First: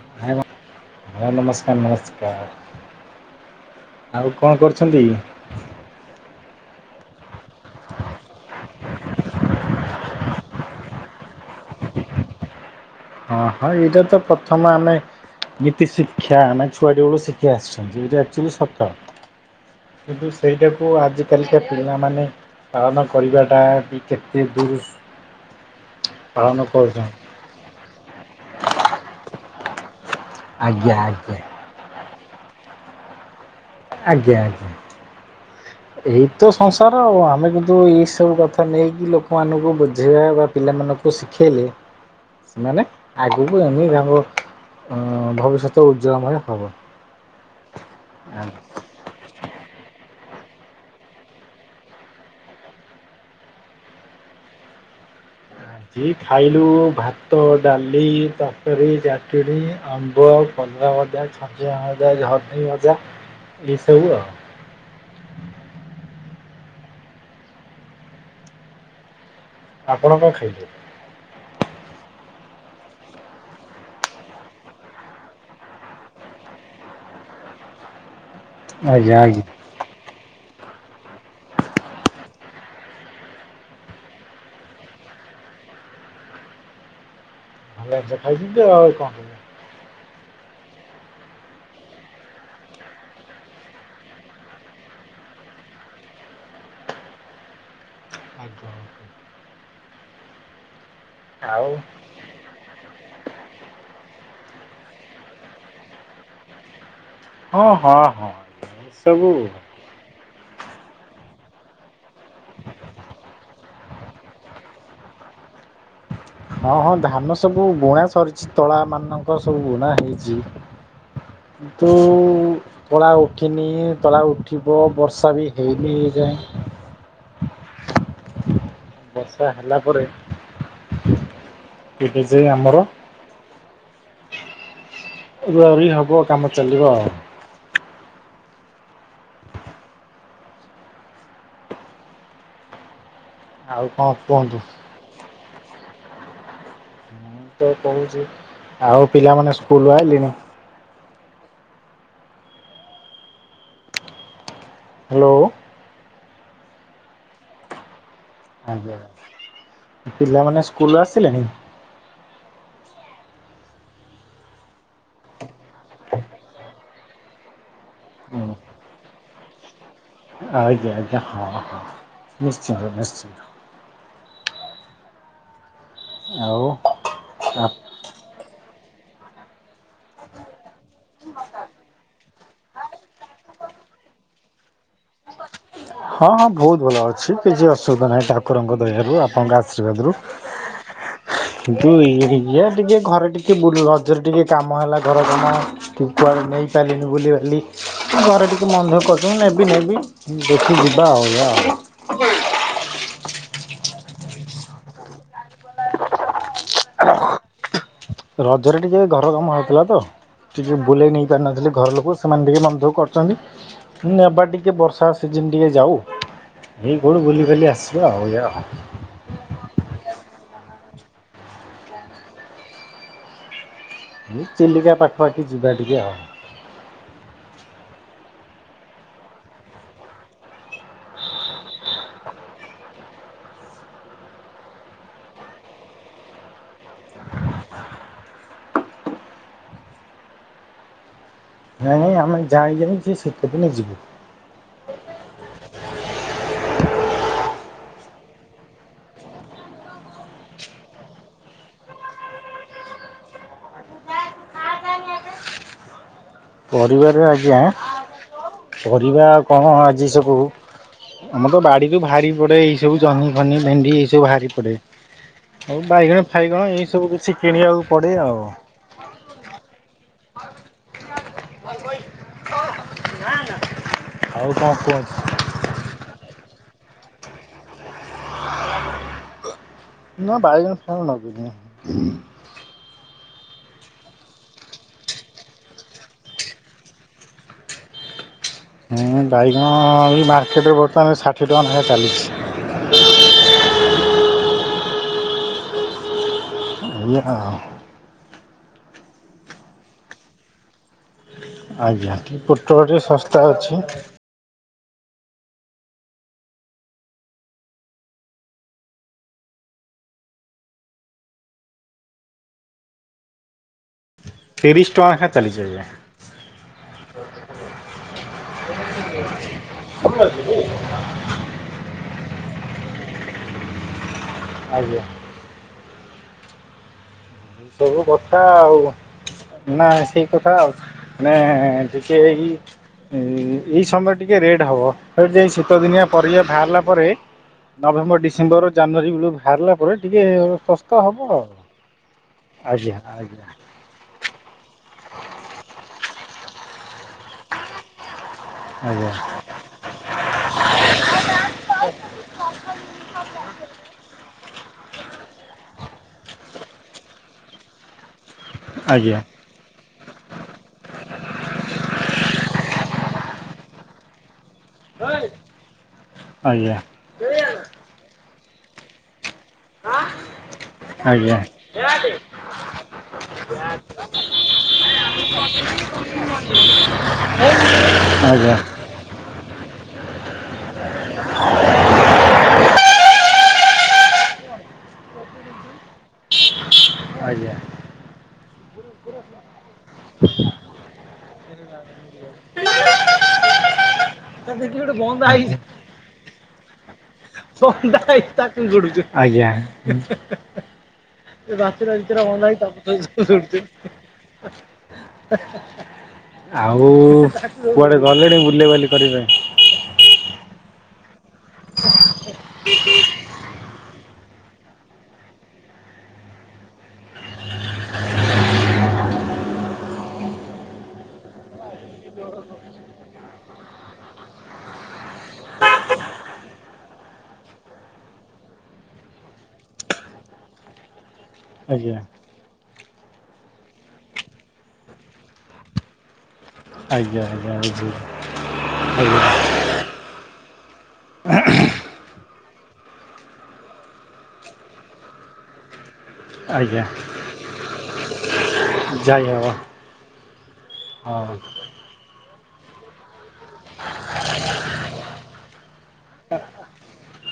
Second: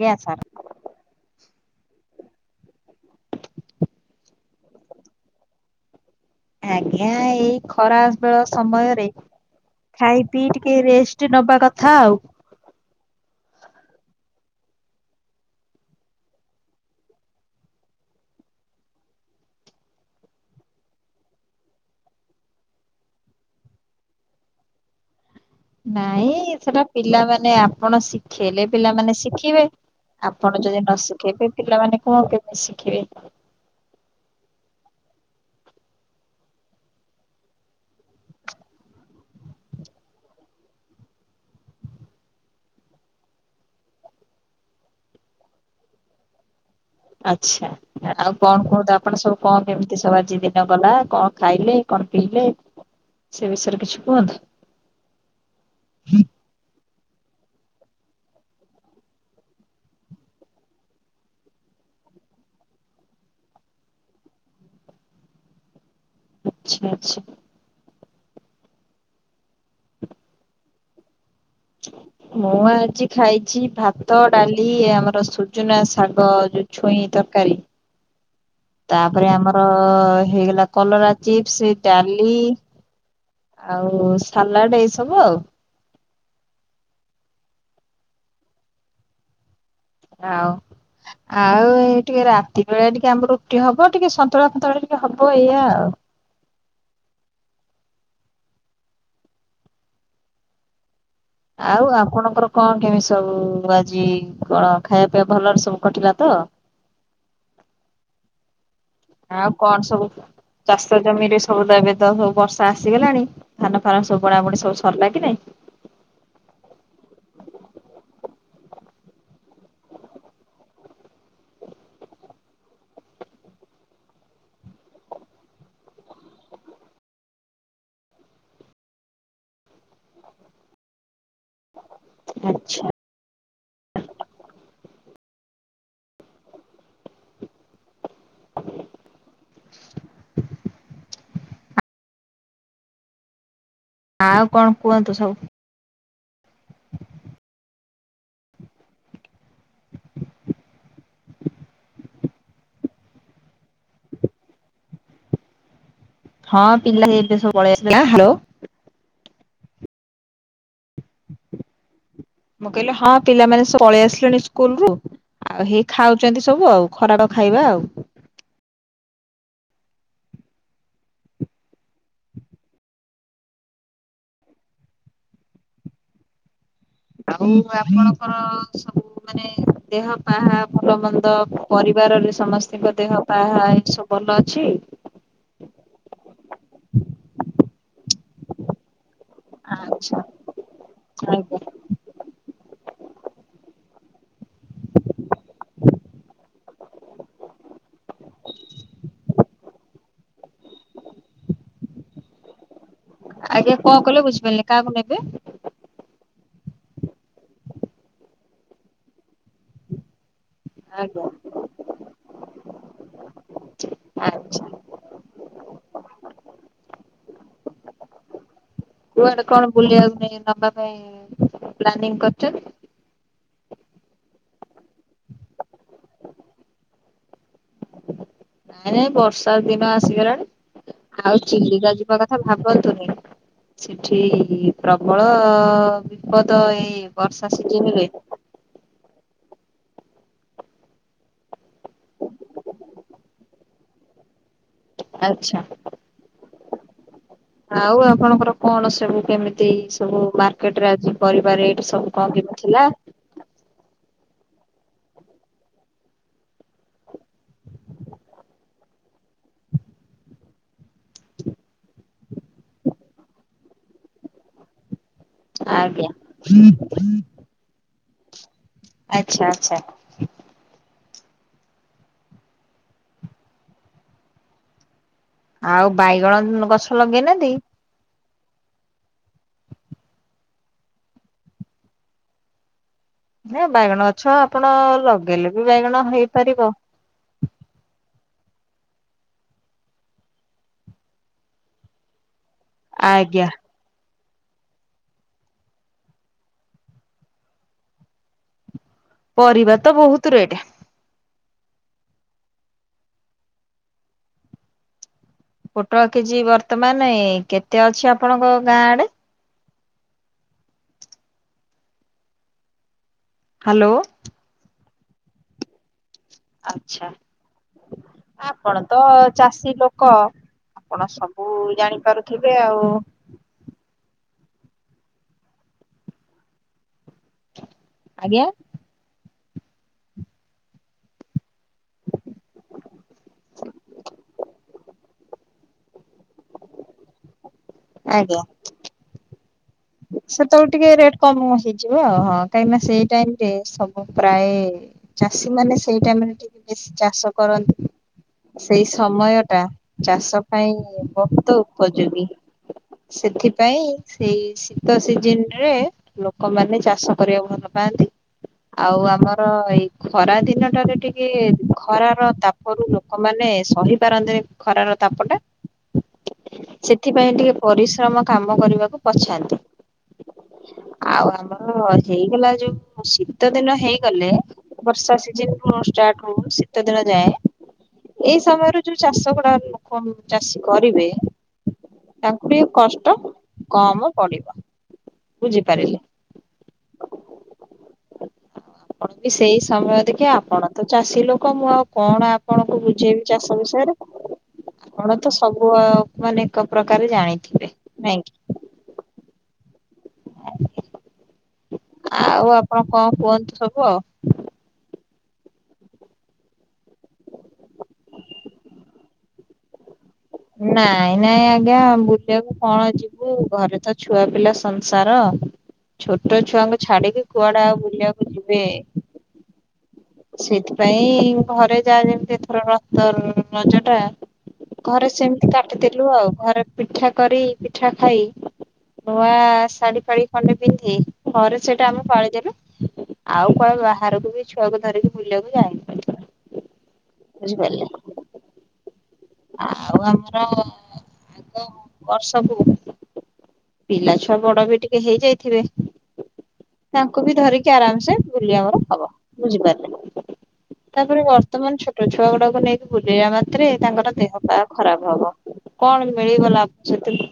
ଆଜ୍ଞା ଭାଇ ସାର୍। ହଁ ନମସ୍କାର, ନମସ୍କାର। ଆଉ କଣ କରୁଛନ୍ତି? ଆଜ୍ଞା, ଏଇ ଖରା ବେଳ ସମୟରେ ଖାଇ ପିଇ ଟିକେ ରେଷ୍ଟ ନବା କଥା ଆଉ। ହଁ, ହଁ ଏଇଟା ତ ପ୍ରଥମ ଆମେ ନୀତି ଶିକ୍ଷ୍ୟା ନା ଛୁଆଟି ବେଳୁ ଶିଖେ ଆସିଛନ୍ତି। ଏଇଟା ଆଚ୍ୟୁଲି ସତ। କିନ୍ତୁ ସେଇଟାକୁ ଆଜିକାଲିକା ପିଲାମାନେ ପାଳନ କରିବାଟା ବି କେତେ ଦୂର ନାଇଁ ପାଳନ ସେଟା କରୁଛନ୍ତି। ପିଲାମାନେ ଆପଣ ଶିଖେଇଲେ ପିଲାମାନେ ଶିଖିବେ ଆପଣ ଯଦି ଆଜ୍ଞା ନ ଆଜ୍ଞା ଶିଖେଇବେ ପିଲାମାନେ କଣ କେମିତି ଶିଖିବେ। ଆଜ୍ଞା ଆଜ୍ଞା। ଏଇତ ସଂସାର ଆଉ ଆମେ କିନ୍ତୁ ଏଇ ସବୁ କଥା ନେଇକି ଲୋକମାନଙ୍କୁ ବୁଝେଇବା ବା ପିଲାମାନଙ୍କୁ ଶି ଖେଇଲେ ସେମାନେ ଆଗକୁ ଆମି ତାଙ୍କ ଉଁ ଭବିଷ୍ୟତ ଉଜ୍ଜଳମୟ ହେବ ଆଚ୍ଛା ଆଉ କଣ କହନ୍ତୁ ଆପ ଆପଣ ସବୁ କଣ କେମିତି ସବୁ ଆଜି ଦିନ ଗଲା କଣ ଖାଇଲେ କଣ ପିଇଲେ ସେ ବିଷୟରେ କିଛି କୁହନ୍ତୁ? ଆଜି ଖାଇଲୁ ଭାତ, ଡାଲି, ତରକାରୀ ଚାଟଣୀ, ଆମ୍ବ କଲରା ଭଜା, ଛଚିନ୍ଦ୍ରଭଜା, ଝର୍ନି ଭଜା ଏଇସବୁ ଆଉ ଆଚ୍ଛା ଆଚ୍ଛା। ଆପଣ କଣ ଖାଇଲେ? [inaudible] ମୁଁ ଆଜି ଖାଇଛି ଭାତ, ଡାଲି ଆମର ସୁଜୁନା ଶାଗ ଯଉ ଛୁଇଁ ତରକାରୀ। ଆଜ୍ଞା ତାପରେ ଆଜ୍ଞା। ଆମର ଅ ହେଇଗଲା କଲରା ଚିପ୍ସ ଡାଲି ଆଉ ସାଲାଡ ଏଇ ସବୁ ଆଉ। ଭଲ ଜିନିଷ ଖାଇଚନ୍ତି ଆଉ କଣ। ଆଉ ଆଉ ଏଇ ଟିକେ ରାତି ବେଳା ଟିକେ ଆମର ରୁଟି ହବ ଟିକେ ସନ୍ତୁଳା ଫନ୍ତୁଳା ଟିକେ ହବ ଏଇଆ ଆଉ। ଆଜ୍ଞା ଆଜ୍ଞା। ଆଉ ଆପଣଙ୍କର କଣ କେମିତି ସବୁ ଆଜି କଣ ଖାଇବା ପିଇବା ଭଲରେ ସବୁ କଟିଲା ତ? ହଁ ହଁ ହଁ [unintelligible] ଆଉ କଣ ସବୁ ଚାଷ ଜମିରେ ସବୁ ତ ଏବେ ତ ସବୁ ବର୍ଷା ଆସିଗଲାଣି ଧାନ ଫାନ ସବୁ ବୁଣା ବୁଣି ସବୁ ସରିଲା କି ନାଇଁ? ହଁ ହଁ ଧାନ ସବୁ ବୁଣା ସରିଚି ତଳା ମାନଙ୍କ ସବୁ ବୁଣା ହେଇଚି କିନ୍ତୁ ଉ ତଳା ଉଠିନି ତଳା ଉଠିବ ବର୍ଷା ବି ହେଇନି ଏଇଯାଏଁ ବର୍ଷା ହେଲା ପରେ ତେବେ ଯାଇ ଆମର ଆଚ୍ଛା ରୁଆ ରୁଈ ହବ କାମ ଚାଲିବ ଆଉ। ଆଉ କଣ ଆଉ କୁହନ୍ତୁ? କଣ କୁହନ୍ତୁ ସବୁ? ମୁଁ କହୁଛି ଆଉ ପିଲାମାନୋନ ସ୍କୁଲ ଆଇଲେଣିି? ହ୍ୟାଲୋ। ହଁ ପିଲା ଏବେ ସବୁ ପଳେଇଆସି ଲେନି ହଁ ହାଲୋ ଆଜ୍ଞା ପିଲାମାନେ ସ୍କୁଲ ରୁ ଆସିଲେଣିି? ମୁଁ କହିଲି ହଁ ପିଲାମାନେ ସ ପଳେଇ ଆସିଲେଣି ସ୍କୁଲ ରୁ। ଆଉ ହେଇ ଖାଉଛନ୍ତି ସବୁ ଆଉ ଖରାବେଳ ଖାଇବା ଆଉ। ହଁ। ଆଜ୍ଞା ଆଜ୍ଞା ହଁ ହଁ ନିଶ୍ଚିନ୍ତ ନିଶ୍ଚିନ୍ତ। ଆଉ ଆଉ ହଁ ଆପଣଙ୍କର ସବୁ ମାନେ ଦେହ ପାହା ଭଲ ମନ୍ଦ ପରିବାରରେ ସମସ୍ତଙ୍କ ଦେହ ପାହା ଏସବୁ ଭଲ ଅଛି? ହଁ ହଁ ବହୁତୁ ଭଲ ଅଛି କିଛି ଅସୁବିଧା ନାହିଁ ଠାକୁରଙ୍କ ଦୟାଆାରୁ ଆପଣ ଆ ଆଶ୍ରୀବାଦରୁ। ଆଚ୍ଛା ଆଜ୍ଞା ତୁ ଇଏ ଟିକେ ଘରେ ଟିକେ ଵୁ ଲଜରେ ଟିକେ କାମ ହେଲା ଘର କାମ। ଟିକେ କୁଆଡେ ନେଇ ପାରିଲିନି ବୁଲିବାଲି ଘରେ ଟିକେ ମନ ଦୁଃଖ କରୁଚନ୍ତି ନେବି ନେବି। ଦେଖୁଚି ଜିବା ଆଉ ଏଇଆ। ଆଜ୍ଞା କଣ କହିଲେ ବୁଝିପାରିଲିନେହିଁ କାହାକୁ ନେବେ? ରଜରେ ଟିକେ ଘର କାମ ହେଇଥିଲା ତ। ଟିକେ ବୁଲେଇ ଆଜ୍ଞା ନେଇ ପାରି ନଥିଲି ଘର ଲୋକଙ୍କୁ ସେମାନେ ଟିକେ ମନ ଦୁଖ କରୁଛନ୍ତି ନେବା ଆଚ୍ଛା ଟିକେ ବର୍ଷା ସିଜିନି ଟିକେ ଯାଉ ହେଇ କୁଆଡ଼ୁ ବୁଲି ବାଲି ଆସିବା ଆଉ ଏଇଆ। କୁଆଡେ କଣ ବୁଲିବା ପାଇଁ ନବା ପାଇଁ ପ୍ଲାନିଙ୍ଗି କରିଚନ୍ତି? ଏ ଚିଲିକା ପାଖପାଖି ଯିବା ଟିକିଏ ଆଉ। ନାଇଁ ନାଇଁ ବର୍ଷା ଦିନ ଆସିଗଲାଣି। ଆଉ ଚିିଲିକା ଯିବା କଥା ଭାବନ୍ତୁନେହିଁ। ସେଠି ପ୍ରବଳ ବିପଦ ଏଇ ବର୍ଷା ସିଜିନିରେ। ନାଇଁ ନାଇଁ ଆମେ ଯାାଇ ଯାଇ ସେ ସିତ ଦିନେ ଯିବୁ। ଆଚ୍ଛା। ଆଉ ଆପଣଙ୍କର କଣ ସବୁ କେମିତି ସବୁ ମାର୍କେଟେରେ ଆଜି ପରିବା ରେଟେ ସବୁ କଣ କେମିତି ଥିଲା? ପରିବାରେ ଆଜ୍ଞା ପରିବା କଣ ଆଜି ସବୁ ଆମର ତ ବାଡିରୁୁ ଭାରି ପଡେ ଏଇ ସବୁ ଜନ୍ହି, ଫନି, ଭେଣ୍ଡି ଏଇ ସବୁ ଭାରି ପଡେ। ଏଇ ଆଜ୍ଞା। ବାଇଗଣ, ଫାଇଗଣ ଏଇ ସବୁ କିଛି କିଣିବାକୁ ପଡେ ଆଉ। ଆଚ୍ଛା ଆଚ୍ଛା। ଆଉ କଣ କୁହନ୍ତୁ? ଆଉ ବାଇଗଣ ଗଛ ଲଗେଇନାହାଁନ୍ତି? ନାଁ ବାଇଗଣ ଫାଇଗଣ ନଗେଇନେହିଁ। ନା ବାଇଗଣ ଗଛ ଆପଣ ଲଗେଇଲେ ବି ବାଇଗଣ ହେଇପାରିବ। ହେଁ ବାଇଗଣ ଏ ମାର୍କେଟେରେ ବର୍ତ୍ତମାନେ ଷାଠିଏ ଟଙ୍କା ନେଖା ଚାଲିଛି। ଆଜ୍ଞା। [inaudible] ପରିବା ତ ବହୁତ ରେଟେ। ଆଜ୍ଞା କି ପୋଟଳ ଟି ଶସ୍ତା ଅଛି। ପୋଟଳ କେଜି ବର୍ତ୍ତମାନେ କେତେ ଅଛି ଆପଣଙ୍କ ଗାଁ ଆଡେ? ହାଲୋ। ତିରିଶି ଟଙ୍କା ନାଖା ଚାଲିଚି ଆଜ୍ଞା। ଆଛା ଆପଣ ତ ଚାଷୀ ଲୋକ। ଆପଣ ସବୁ ଜାଣିପାରୁଥିବେ ଆଉ। ଆଜ୍ଞା। ହୋଉବର୍ଷା ଆଜ୍ଞା। ଆଉ। ନା ସେଇ କଥା ଆଉ ମାନେ ଟିକେଏଇ। ଏଇ ସମୟରେ ଟିକେ ରେଟେ ହବ ସେଟା ଟିକେ ଶୀତ ଦିନିଆ ପରିବା ବାହାରିଲା ପରେ ନଭେମ୍ବର, ଆଜ୍ଞା। ଡିସେମ୍ବର, ଜାନୁଆରୀ ବେଳୁକୁ ବାହାରିଲା ପରେ ଟିକେ ଶସ୍ତା ହବ ଆଉ। ଯିବା ଆଉ ହଁ କାହିଁକି ନା ଆଜ୍ଞା ସେଇ ଟାଇମ ଆଜ୍ଞା ରେ ସବ ପ୍ରାଏ ଚାଷୀ ମାନେ ସେଇ ଟାଇମରେ ଟିକେ ବେଶୀ ଚାଷ କରନ୍ତି। ସେଇ ଆଜ୍ଞା ସମୟ ଟା ଚାଷ ପାଇଁ ବହୁତ ଉପଯୋଗୀ। ସେଥିପାଇଁ ସେଇ ଶୀତ ସିଜିନ ରେ ଲୋକମାନେ ଚାଷ କରିବାକୁ ଭଲ ପାଆନ୍ତି। ଆଉ ଆଜ୍ଞା ଆମର ଏଇ ଖରା ଦିନ ଟାରେ ଟିକେ ଖରାର ତାପରୁ ଲ ଲୋକମାନେ ସହି ପାରନ୍ତିନି ଖରାର ତାପ ଟା ଆଜ୍ଞା। ଆଜ୍ଞା ସେ ଏଥିପାଇଁ ଟିକେ ପରିଶ୍ରମ କାମ କରିବାକୁ ପଛାନ୍ତି। ଆଉ ଆଜ୍ଞା ଆମର ହେଇଗଲା ଯୋଉ ଶୀତ ଦିନ ହେଇଗଲେ। ବର୍ଷା ସିଜନରୁୁ ଷ୍ଟାର୍ଟ ହଉ ଶୀତ ଦିନ ଯାଏ ଏଇ ଆଜ୍ଞା। ସମୟରେ ଯୋଉ ଚାଷ ଗୁଡା ଲୋକ ଚାଷୀ କରିବେ ତାଙ୍କୁ ଏ କଷ୍ଟ କମ ପଡିବ। ବୁଝିପାରିଲେ? ଆଜ୍ଞା। ଅତି ସେଇ ସମୟ ଦେଖେ ଆପଣ ତ ଚାଷୀ ଲୋକ ମୁଁ ଆଉ କଣ? କଣ କହୁଛି [unintelligible] ଚାଷ ବିଷୟ ରେ? ତା ଦେଖି ଗୋଟେ [unintelligible] ବନ୍ଦା ତ ହେଇଛି ସବୁ ମାନେ ଏକ ପ୍ରକାର ଜାଣିଥିବେ ବନ୍ଦା ହେଇଛି ନାଇକି? ତାକୁ ଆଜ୍ଞା। [unintelligible] ଆଉ ଆପଣ କଣ କୁହନ୍ତୁ ସବୁ ଆଉ ଆଉ କୁଆଡେ ଗଲେଣି ବୁଲେବାଲି କରିବେ? ନାଇଁ ନାଇଁ ଆଜ୍ଞା। ବୁଲିବାକୁ କଣ ଯିବି। ଘରେ ତ ଛୁଆ ପିଲା ସଂସାର। ଛୋଟ ଛୁଆଙ୍କୁ ଛାଡିକି କୁଆଡେ ଆଉ ବୁଲିବାକୁ ଯିବେ। ସେଥିପାଇଁ ଘରେ ଯା ଯେମିତି ଏଥର [unintelligible] ରଜ ଟା। ଘରେ ସେମିତି କାଟିଦଲୁ ଆଉ ଘରେ ପିଠା କରି ପିଠା ଖାଇ ନୂଆ ଶାଢ଼ୀ ଫାଡି ଖଣ୍ଡେ ପିନ୍ଧି। ଘରେ ସେଇଟା ଆଜ୍ଞା ଆମେ ପାଳି ଦେଲୁ ଆଉ କୁଆଡ଼େ ବାହାରକୁ ବି ଛୁଆକୁ ଧରିକି ବୁଲିବାକୁ ଯାଇନି। ଆଜ୍ଞା ଆଜ୍ଞା ଆଜ୍ଞା। ଆଉ ଆମର ଆଗ ବର୍ଷକୁୁ ପିଲା ଛୁଆ ବଡ ବି ଟିକେ ହେଇ ଯାଇଥିବେ। ଆଜ୍ଞା ତାଙ୍କୁ ବି ଧରିକି ଆରାମସେ ବୁଲି ଆମର ହବ। ବୁଝିପାରିଲେ? ତାପରେ ହଁ ବର୍ତ୍ତମାନ ଛୋଟ ଛୁଆ ଗୁଡାକୁ ନେଇକି ବୁଲିବା ମାତ୍ରେ ତାଙ୍କର ଦେହ ପା ଖରାପ ହବ। କଣ ମିଳିିବ ଲାଭ ସେଥିରୁ।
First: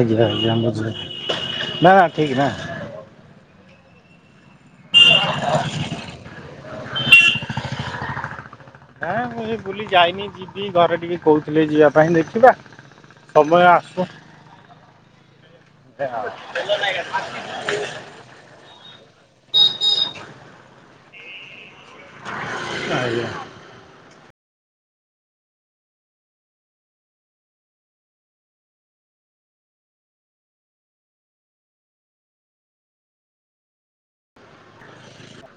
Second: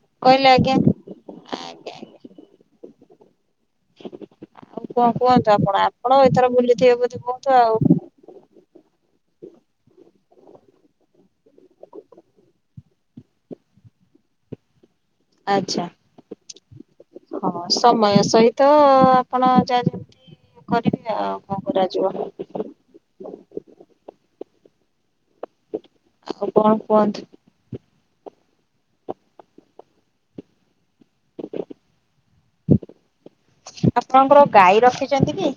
ଆଜ୍ଞା ଆଜ୍ଞା ବୁଝିଲି। ଆଉ କଣ କୁହନ୍ତୁ ଆପଣ ଆପଣ ଏଥର ବୁଲିଥିବେ ବ କୁହନ୍ତୁ ଆଉ ହଁ ମୁଁ ଏ ବୁଲି ଯାଇନି ଯିବି ଘରେ ଟିକେ କହୁଥିଲେ ଯିବା ପାଇଁ ଦେଖିବା ସମୟ ଆସୁ। ହଁ ସମୟ ସହିତ ତ ଆପଣ ଯାହା ଯେମିତି କରିବେ ଆଉ କଣ କରାଯିବ। ଆଜ୍ଞା। ଆଉ କଣ କୁହନ୍ତୁ? ଆପଣଙ୍କର ଗାଈ ରଖିଛନ୍ତି କି?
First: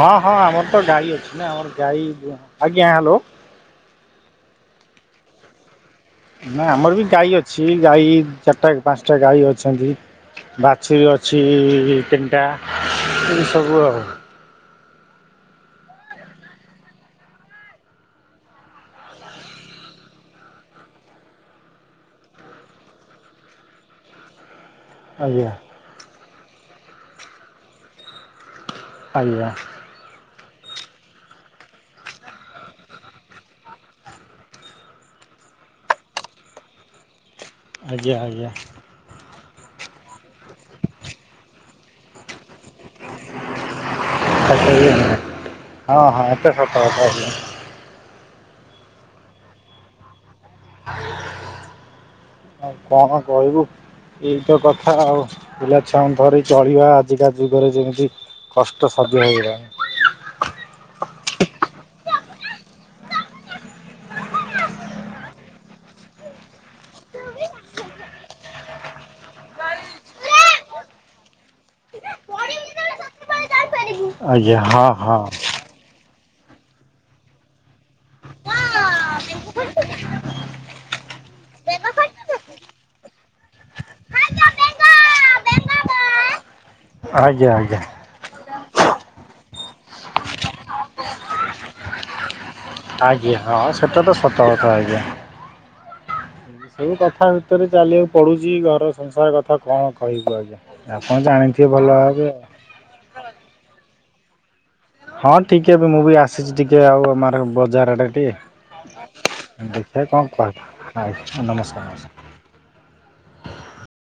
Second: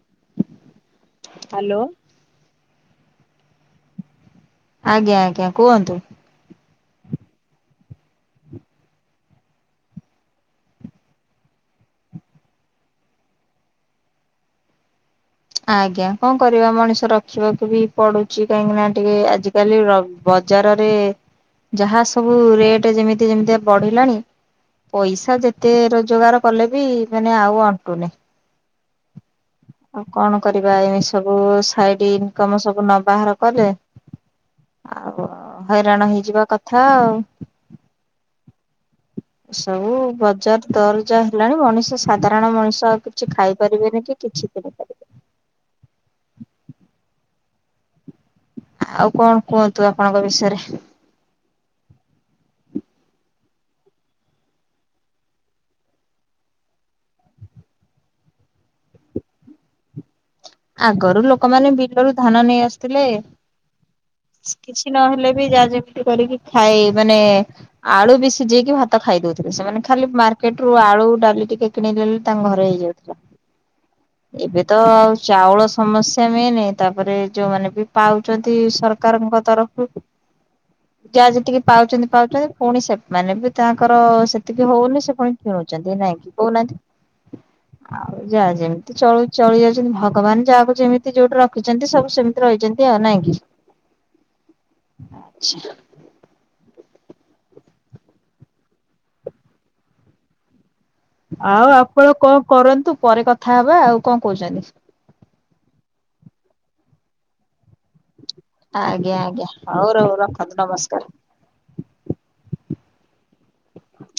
ହଁ ହଁ ଆମର ତ ଗାଈ ଅଛି ନା ଆମର ହ୍ୟାଲୋ। ଗାଈ [unintelligible] ଆଜ୍ଞା ଆଜ୍ଞା କୁହନ୍ତୁ? ନା ଆମର ବି ଗାଈ ଅଛି ଗାଈ ଚାରିଟା ପାଞ୍ଚଟା ଗାଈ ଅଛନ୍ତି। ବାଛୁରୀ ଅଛି ତୀନଟା ଏ ସବୁ ଆଉ। ଆଜ୍ଞା କଣ କରିବା ମଣିଷ ରଖିବାକୁ ବି ପଡୁଛି କାହିଁକି ନା ଟିକେ ଆଜିକାଲି ର ବଜାରରେ ଯାହା ସବୁ ରେଟ୍ ଯେମିତି ଯେମିତିଆ ବଢିଲାଣି ପଇସା ଆଜ୍ଞା। ଯେତେ ରୋଜଗାର କଲେ ବି ମାନେ ଆଉ ଅଣ୍ଟୁନି। ଆଜ୍ଞା। ଆଉ କଣ କରିବା ଏମିତୀ ସବୁ ସାଇଡ୍ ଇନକମ୍ ସବୁ ନ ବାହାର କଲେ ଆଉ ହଇରାଣ ହେଇଯିବା କଥା ଆଉ। ଆଜ୍ଞା ଆଜ୍ଞା। ସବୁ ବଜାର ଦର ଜା ହେଲାଣି ମଣିଷ ସାଧାରଣ ମଣିଷ ଆଉ କି କିଛି ଖାଇ ପାରିବେନି କିଛି କିଣିପାରିବେନି। ହଁ ହଁ ଏଟା ସତ କଥା କହିଲ। ଆଉ କଣ କୁହନ୍ତୁ ଆପଣଙ୍କ ବିଷୟରେ? ଆଉ କଣ କହିବୁ? ଏଇତ କଥା ଆଉ ପିଲାଛୁଆଙ୍କୁ ଧରି ଚଳିବା ଆଜିକା ଯୁଗରେ ଯେମିତି କଷ୍ଟ ସାଧ୍ୟ ହୋଇଗଲାଣି। ଆଗରୁ ଲୋକମାନେ ବିଲରୁ ଧାନ ନେଇ ଆଶୁଥିଲେ କିଛି ନହେଲେ ବି ଯାହା ଯେମିତି କରିକି ଖାଇ ମାନେ ଆଳୁ ବି ସିଝେଇକି ଭାତ ଖାଇଦଉଥିଲେ ସେମାନେ ଖାଲି ମାର୍କେଟ ରୁ ଆଳୁ ଡାଲି ଟିକେ କିଣିଦେଲେ ତାଙ୍କ ଘରେ ହେଇଯାଉଥିଲା ଆଜ୍ଞା ଏବେ ତ ହଁ ଆଉ ହଁ। ଚାଉଳ ସମସ୍ୟା ମେନେ ତାପରେ ଯୋଉମାନେ ବି ପାଉଛନ୍ତି ସରକାରଙ୍କ ତରଫରୁ ହ ଯାହା ଯେତିକି ପାଉଛନ୍ତି ପାଉଛନ୍ତି ପୁଣି ସେମାନେ ବି ତାଙ୍କର ସେତିକି ହଉନି ସେ ପୁଣି କିଣୁଛନ୍ତି ନାଇଁ କି କହୁନାହାନ୍ତି? ଆଜ୍ଞା ଆଜ୍ଞା। ଆଉ ଯାହା ଯେମିତି ଚଳୁ ଚଳି ଯାଉଛନ୍ତି ଭଗବାନ ଯାହାକୁ ଯେମିତି ଯୋଉଠି ରଖିଛନ୍ତି ସବୁ ସେମିତି ରହିଛନ୍ତି। ଆଉ ନାଇଁ କି। ଆଜ୍ଞା ହଁ ସେଇଟା ତ ସତ କଥା ଆଜ୍ଞା। ଛେ ସବୁ କଥା ଭିତରେ ଚାଲିବାକୁ ପଡ଼ୁଛି ଘର ସଂସାର କଥା କଣ କହିବୁ ଆଜ୍ଞା। ଆପଣ ଆଉ ଜାଣିଥିବେ ଭଲ ଆପଣ ଭାବେ କଣ ଆଉ। କରନ୍ତୁ ପରେ କଥା ହବା ଆଉ କଣ କହୁଛନ୍ତି? ହଁ ଠିକ୍ ଏବେ ବି ମୁଁ ବି ଆସିଛି ଟିକେ ଆଉ ଆମର ବଜାର ଆଡେ ଆଜ୍ଞା ଆଜ୍ଞା। ଟିକେ ଦେଖିବା କଣ କୁହ ଆ ନମସ୍କାର ନମସ୍କାର। [inaudible]